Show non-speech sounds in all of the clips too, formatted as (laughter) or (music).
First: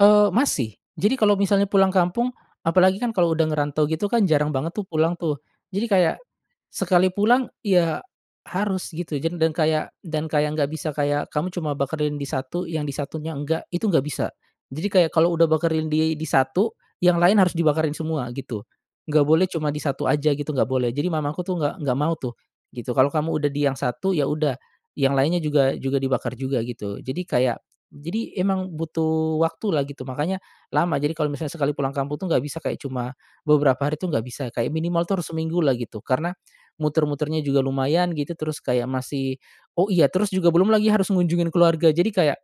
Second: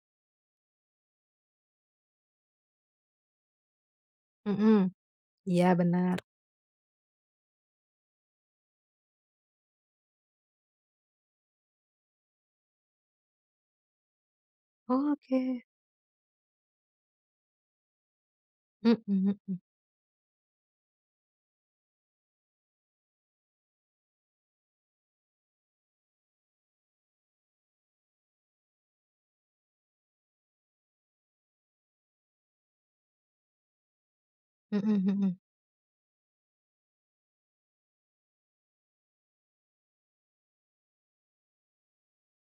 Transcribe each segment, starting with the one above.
Oh, masih. Jadi kalo misalnya pulang kampung, apalagi kan kalo udah ngerantau gitu kan jarang banget tuh Mhm. pulang tuh. Iya, Jadi kayak bener. sekali pulang ya harus gitu jan dan kayak dan kayak nggak bisa kayak kamu cuma bakarin di satu, yang di satunya enggak, itu nggak bisa. Jadi kayak kalau udah Oke. bakarin di di satu, yang lain harus dibakarin semua gitu. Mhm Nggak boleh mhm. cuma di satu aja gitu, nggak boleh. Jadi mamaku tuh nggak nggak mau tuh gitu. "Kalau kamu udah di yang satu ya udah, yang lainnya juga juga dibakar juga," gitu. Jadi kayak jadi emang butuh waktu lah gitu, makanya lama. Jadi kalau misalnya sekali pulang kampung tuh gak bisa kayak cuma beberapa hari tuh gak bisa, kayak Mhm minimal tuh harus mhm. seminggu lah gitu. Karena muter-muternya juga lumayan gitu, terus kayak masih oh, iya, terus juga belum lagi harus ngunjungin keluarga. Jadi kayak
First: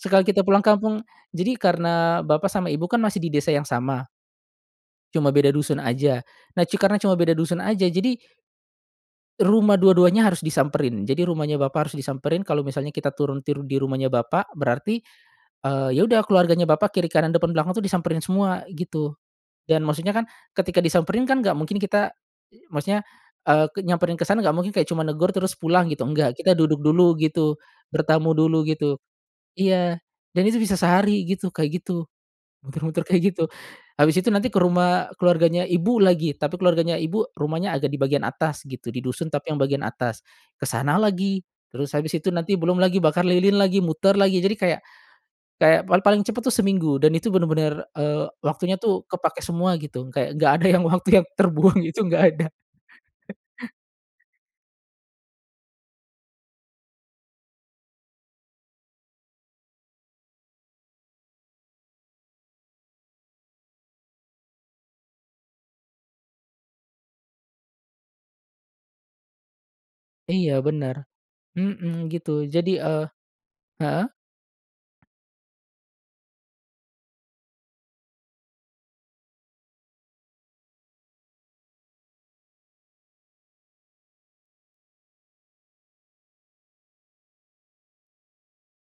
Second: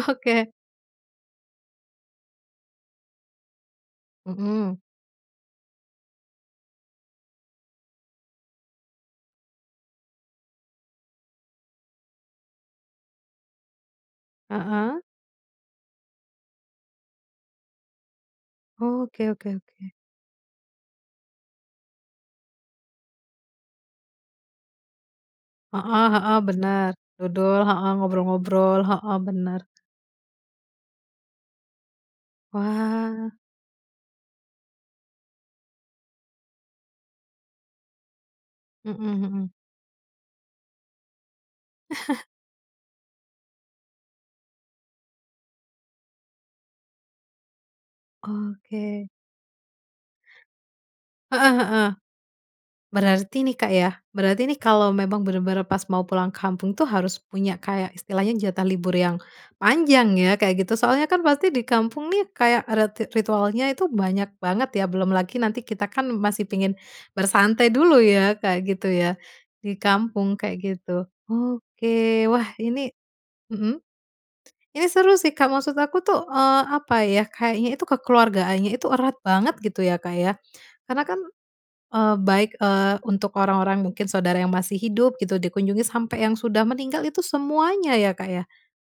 sekali kita Oke. pulang kampung jadi karena bapak sama ibu kan masih di desa yang sama Mhm. cuma beda dusun aja. Nah cu karena cuma beda dusun aja jadi rumah dua-duanya harus disamperin. Jadi rumahnya bapak harus disamperin kalo misalnya kita turun turun di rumahnya bapak, berarti, Heeh. eee, ya udah keluarganya bapak kiri kanan depan belakang tuh disamperin semua gitu. Oke oke Dan oke. maksudnya kan, ketika disamperin kan gak mungkin kita, i maksudnya, eee, ke nyamperin ke sana gak mungkin kayak cuma negur terus pulang gitu, Heeh enggak. heeh, Kita duduk bener. dulu gitu, Duduk, heeh, bertamu dulu ngobrol-ngobrol, gitu. heeh, bener. Iya, dan itu bisa sehari gitu, kayak gitu, muter-muter Wah. kayak gitu. Habis itu nanti ke rumah keluarganya ibu lagi, tapi keluarganya ibu rumahnya agak di bagian atas gitu, di Mhm dusun mhm. tapi yang bagian atas. Ke sana lagi, terus habis (chuckles) itu nanti belum lagi bakar lilin lagi, muter lagi. Jadi kayak kayak pal paling cepet tuh seminggu, dan itu bener-bener, eee, waktunya tuh Oke. kepake semua gitu. Kayak nggak ada yang waktu yang Heeh terbuang heeh. itu nggak ada. (chuckles) Berarti ni Kak yah, berarti ini kalau memang bener-bener pas mau pulang kampung tu harus punya kayak istilahnya jatah libur yang panjang ya kayak gitu. Soalnya kan pasti di kampung nih kayak adat ti ritualnya itu banyak banget ya, belum lagi nanti kita kan masih pingin bersantai dulu ya Kak, gitu ya, di kampung kayak Iya, bener. gitu. Mhm, Oke, gitu. wah Jadi, e ini mhm, heeh. ini seru sih Kak, maksud aku tuh, eee, apa ya, kayaknya itu kekeluargaannya itu erat banget gitu ya, Kak, ya. Karena kan, eee, baik, eee, untuk orang-orang mungkin saudara yang masih hidup gitu dikunjungi, sampai yang sudah meninggal, itu semuanya ya, Kak, ya?